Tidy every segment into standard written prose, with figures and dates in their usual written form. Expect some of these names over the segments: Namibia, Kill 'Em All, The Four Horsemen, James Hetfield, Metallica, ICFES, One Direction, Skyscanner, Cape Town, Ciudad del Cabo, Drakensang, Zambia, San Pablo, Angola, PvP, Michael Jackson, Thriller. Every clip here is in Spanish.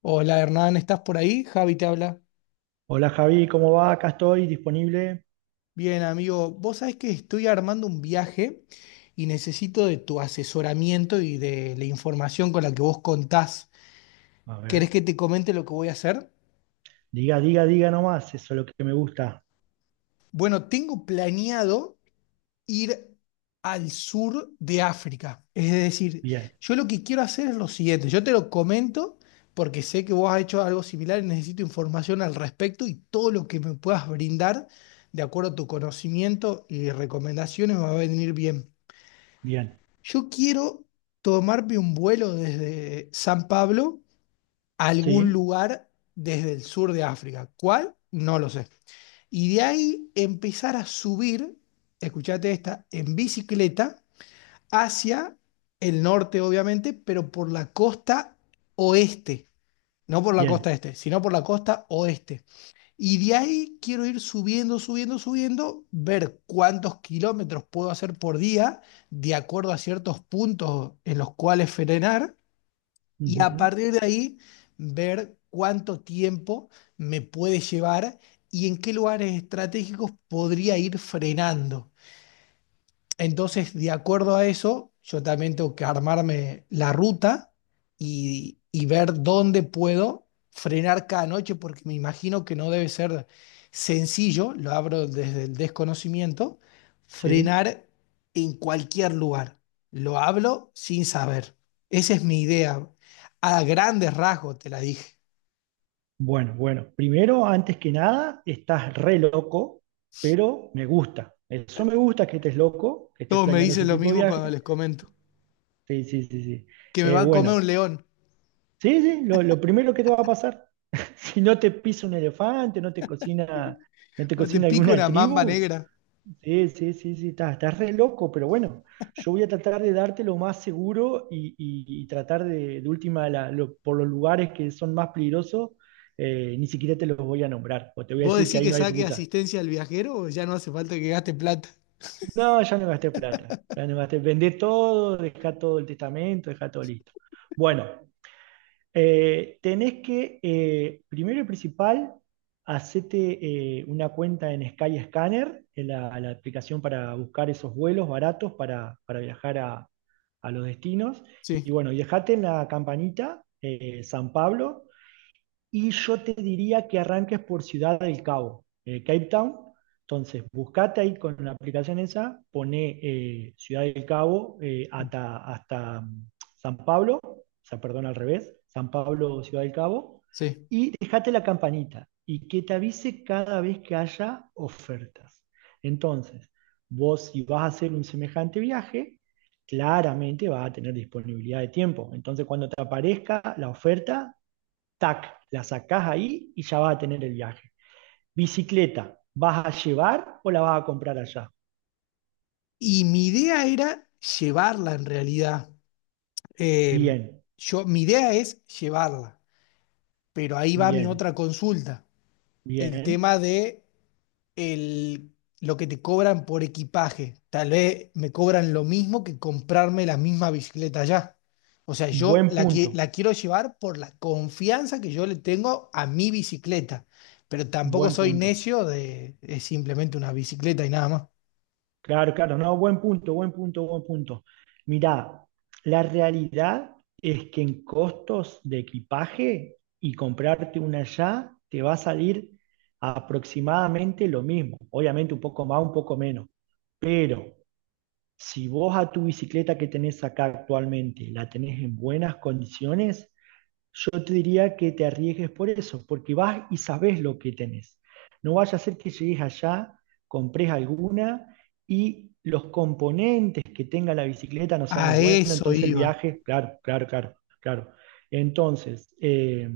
Hola Hernán, ¿estás por ahí? Javi te habla. Hola Javi, ¿cómo va? Acá estoy disponible. Bien, amigo, vos sabés que estoy armando un viaje y necesito de tu asesoramiento y de la información con la que vos contás. A ver, ¿Querés que te comente lo que voy a hacer? diga, diga, diga nomás, eso es lo que me gusta. Bueno, tengo planeado ir al sur de África. Es decir, Bien, yo lo que quiero hacer es lo siguiente, yo te lo comento porque sé que vos has hecho algo similar y necesito información al respecto y todo lo que me puedas brindar, de acuerdo a tu conocimiento y recomendaciones, me va a venir bien. bien, Yo quiero tomarme un vuelo desde San Pablo a algún sí, lugar desde el sur de África. ¿Cuál? No lo sé. Y de ahí empezar a subir, escuchate esta, en bicicleta hacia el norte, obviamente, pero por la costa oeste. No por la costa bien, este, sino por la costa oeste. Y de ahí quiero ir subiendo, subiendo, subiendo, ver cuántos kilómetros puedo hacer por día de acuerdo a ciertos puntos en los cuales frenar y a ujú, partir de ahí ver cuánto tiempo me puede llevar y en qué lugares estratégicos podría ir frenando. Entonces, de acuerdo a eso, yo también tengo que armarme la ruta y ver dónde puedo frenar cada noche, porque me imagino que no debe ser sencillo, lo abro desde el desconocimiento, sí. frenar en cualquier lugar. Lo hablo sin saber. Esa es mi idea. A grandes rasgos te la dije. Bueno, bueno, primero, antes que nada, estás re loco, pero me gusta. Eso me gusta que estés loco, que estés Todos me planeando ese dicen lo tipo de mismo cuando viaje. les comento, Sí, sí, sí, sí. que me va a comer Bueno, un león sí, sí, lo primero que te va a pasar, si no te pisa un elefante, no te o te cocina pica alguna una mamba tribu. negra. Sí, sí, sí, sí, estás re loco, pero bueno, yo voy a tratar de darte lo más seguro y, tratar de última, por los lugares que son más peligrosos, ni siquiera te los voy a nombrar, o te voy a ¿Vos decir que decís ahí que no hay saque ruta. asistencia al viajero o ya no hace falta que gaste plata? No, ya no gasté plata, ya no gasté, vendé todo, dejá todo el testamento, dejá todo listo. Bueno, tenés que, primero y principal, hacete una cuenta en Skyscanner, en la aplicación para buscar esos vuelos baratos para viajar a los destinos. Y, Sí, bueno, y dejate en la campanita San Pablo, y yo te diría que arranques por Ciudad del Cabo, Cape Town. Entonces, buscate ahí con la aplicación esa, pone Ciudad del Cabo hasta San Pablo, o sea, perdón, al revés, San Pablo, Ciudad del Cabo, sí. y dejate la campanita y que te avise cada vez que haya ofertas. Entonces, vos si vas a hacer un semejante viaje, claramente vas a tener disponibilidad de tiempo. Entonces, cuando te aparezca la oferta, tac, la sacás ahí y ya vas a tener el viaje. Bicicleta, ¿vas a llevar o la vas a comprar allá? Y mi idea era llevarla en realidad. Eh, Bien, yo, mi idea es llevarla, pero ahí va mi bien, otra consulta. El bien. tema de el, lo que te cobran por equipaje. Tal vez me cobran lo mismo que comprarme la misma bicicleta allá. O sea, yo Buen la, punto, la quiero llevar por la confianza que yo le tengo a mi bicicleta, pero tampoco buen soy punto. necio de es simplemente una bicicleta y nada más. Claro, claro, no, buen punto, buen punto, buen punto. Mirá, la realidad es que en costos de equipaje y comprarte una allá te va a salir aproximadamente lo mismo. Obviamente un poco más, un poco menos. Pero si vos a tu bicicleta que tenés acá actualmente la tenés en buenas condiciones, yo te diría que te arriesgues por eso, porque vas y sabes lo que tenés. No vaya a ser que llegues allá, compres alguna y los componentes que tenga la bicicleta no sean los A buenos, eso entonces el iba. viaje, claro, claro, claro, claro. Entonces,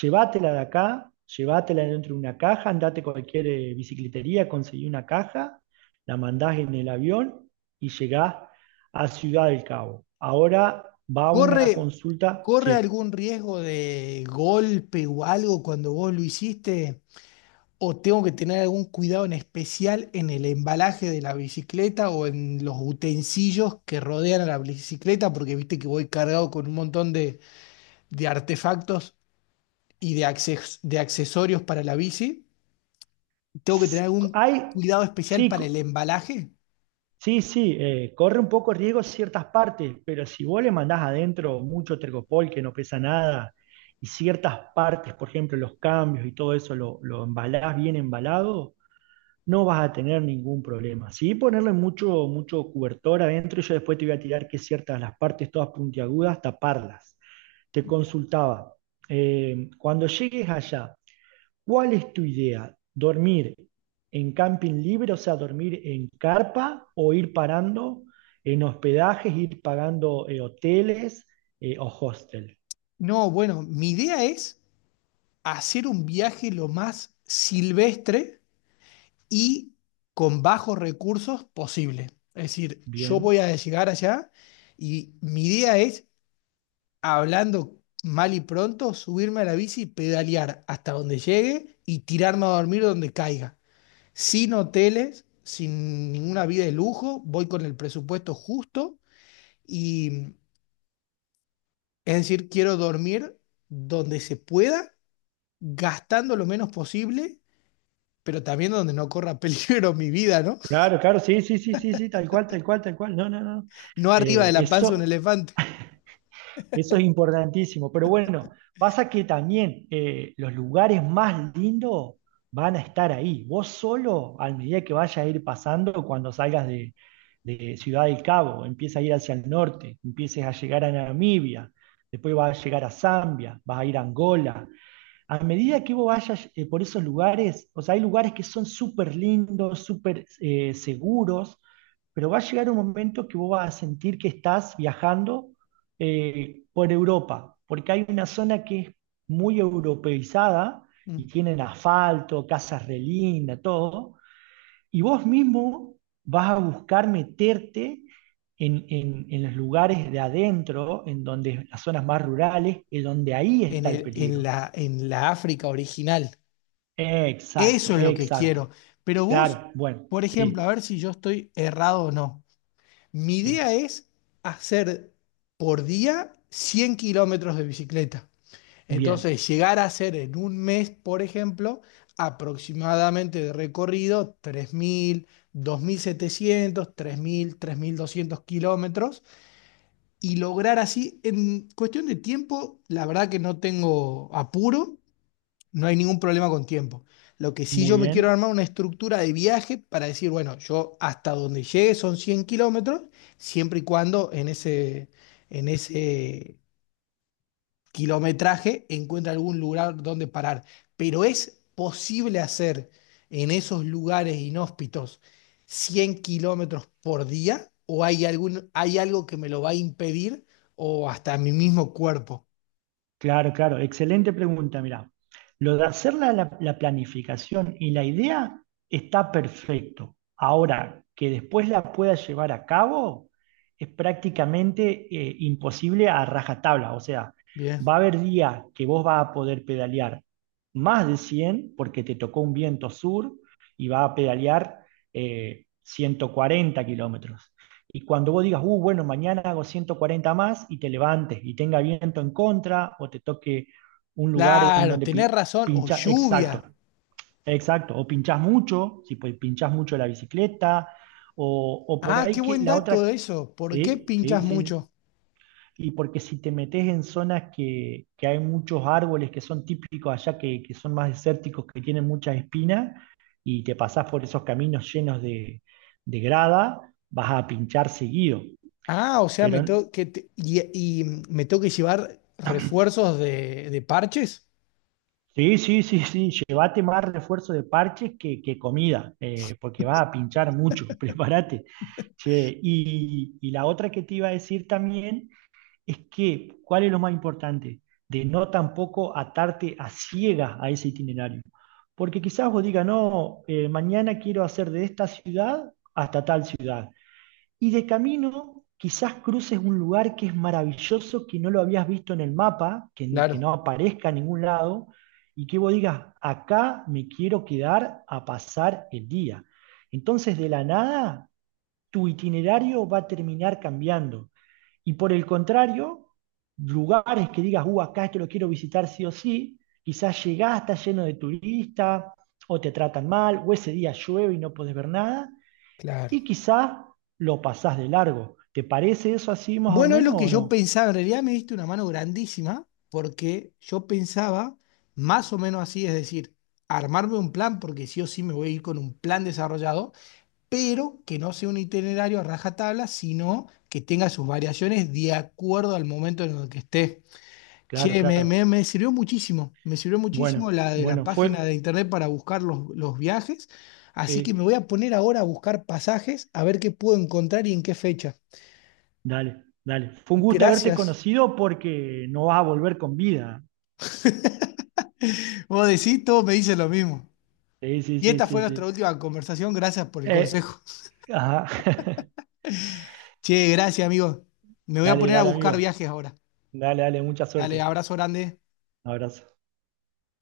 llévatela de acá, llévatela dentro de una caja, andate a cualquier bicicletería, conseguí una caja, la mandás en el avión y llegás a Ciudad del Cabo. Ahora va una ¿Corre, consulta, corre sí. algún riesgo de golpe o algo cuando vos lo hiciste? ¿O tengo que tener algún cuidado en especial en el embalaje de la bicicleta o en los utensilios que rodean a la bicicleta? Porque viste que voy cargado con un montón de artefactos y de, de accesorios para la bici. ¿Tengo que tener algún Hay, cuidado especial sí, para el embalaje? sí, sí, corre un poco riesgo ciertas partes, pero si vos le mandás adentro mucho tercopol que no pesa nada y ciertas partes, por ejemplo, los cambios y todo eso, lo embalás bien embalado, no vas a tener ningún problema. Sí, ponerle mucho, mucho cobertor adentro y yo después te voy a tirar que ciertas las partes todas puntiagudas, taparlas. Te consultaba, cuando llegues allá, ¿cuál es tu idea? ¿Dormir en camping libre, o sea, dormir en carpa o ir parando en hospedajes, ir pagando hoteles o hostel? No, bueno, mi idea es hacer un viaje lo más silvestre y con bajos recursos posible. Es decir, yo Bien. voy a llegar allá y mi idea es hablando mal y pronto, subirme a la bici, pedalear hasta donde llegue y tirarme a dormir donde caiga. Sin hoteles, sin ninguna vida de lujo, voy con el presupuesto justo y es decir, quiero dormir donde se pueda, gastando lo menos posible, pero también donde no corra peligro mi vida, ¿no? Claro, claro, sí, sí, sí, sí, sí, tal cual, tal cual, tal cual. No, no, no. No arriba de Eh, la panza de un eso elefante. Eso es importantísimo. Pero bueno, pasa que también los lugares más lindos van a estar ahí. Vos solo, a medida que vaya a ir pasando, cuando salgas de Ciudad del Cabo, empiezas a ir hacia el norte, empieces a llegar a Namibia, después vas a llegar a Zambia, vas a ir a Angola, a medida que vos vayas por esos lugares, o sea, hay lugares que son súper lindos, súper seguros, pero va a llegar un momento que vos vas a sentir que estás viajando por Europa, porque hay una zona que es muy europeizada Mm. y tienen asfalto, casas re lindas, todo, y vos mismo vas a buscar meterte en, en los lugares de adentro, en donde las zonas más rurales, es donde ahí En está el peligro. En la África original. Eso Exacto, es lo que exacto. quiero. Pero vos, Claro, bueno, por ejemplo, a sí, ver si yo estoy errado o no. Mi sí. idea es hacer por día 100 kilómetros de bicicleta. Bien, Entonces, llegar a hacer en un mes, por ejemplo, aproximadamente de recorrido 3.000, 2.700, 3.000 3.200 kilómetros y lograr así, en cuestión de tiempo, la verdad que no tengo apuro. No hay ningún problema con tiempo. Lo que sí muy yo me quiero bien. armar una estructura de viaje para decir, bueno, yo hasta donde llegue son 100 kilómetros, siempre y cuando en ese kilometraje encuentre algún lugar donde parar. Pero es posible hacer en esos lugares inhóspitos 100 kilómetros por día o hay algún, hay algo que me lo va a impedir o hasta mi mismo cuerpo. Claro, claro, excelente pregunta, mirá. Lo de hacer la planificación y la idea está perfecto. Ahora, que después la pueda llevar a cabo es prácticamente imposible a rajatabla. O sea, va a Bien. haber días que vos vas a poder pedalear más de 100 porque te tocó un viento sur y vas a pedalear 140 kilómetros. Y cuando vos digas, bueno, mañana hago 140 más y te levantes y tenga viento en contra o te toque un lugar en Claro, donde tenés razón. O pinchas, exacto, lluvia. exacto, o pinchas mucho, si pues, pinchás mucho la bicicleta, o por Ah, ahí qué que buen la dato otra, eso. ¿Por qué sí, sí, pinchas sí. mucho? Y porque si te metes en zonas que hay muchos árboles que son típicos allá, que son más desérticos, que tienen muchas espinas, y te pasás por esos caminos llenos de grada, vas a pinchar seguido. Ah, o sea, me Pero tengo que me tengo que llevar refuerzos de parches. sí, sí, sí, sí, llévate más refuerzo de parches que comida, porque va a pinchar mucho, prepárate. Che, y la otra que te iba a decir también es que, ¿cuál es lo más importante? De no tampoco atarte a ciegas a ese itinerario. Porque quizás vos digas, no, mañana quiero hacer de esta ciudad hasta tal ciudad. Y de camino, quizás cruces un lugar que es maravilloso, que no lo habías visto en el mapa, que Claro, no aparezca en ningún lado, y que vos digas, acá me quiero quedar a pasar el día. Entonces, de la nada, tu itinerario va a terminar cambiando. Y por el contrario, lugares que digas, acá esto lo quiero visitar sí o sí, quizás llegás, está lleno de turistas, o te tratan mal, o ese día llueve y no podés ver nada, claro. y quizás lo pasás de largo. ¿Te parece eso así más o Bueno, es menos lo que o yo no? pensaba. En realidad me diste una mano grandísima porque yo pensaba más o menos así, es decir, armarme un plan porque sí o sí me voy a ir con un plan desarrollado, pero que no sea un itinerario a rajatabla, sino que tenga sus variaciones de acuerdo al momento en el que esté. Claro, Che, me, claro. Me sirvió muchísimo Bueno, la de la bueno, fue... página de internet para buscar los viajes, así que me Sí, voy a poner ahora a buscar pasajes, a ver qué puedo encontrar y en qué fecha. dale, dale. Fue un gusto haberte Gracias. conocido porque no vas a volver con vida. Vos decís, todos me dicen lo mismo. Sí, sí, Y sí, esta fue sí, nuestra sí. última conversación, gracias por el Eh, consejo. ajá. Che, gracias, amigo. Me voy a Dale, poner a dale, buscar amigo. viajes ahora. Dale, dale, mucha Dale, suerte. abrazo grande. Un abrazo.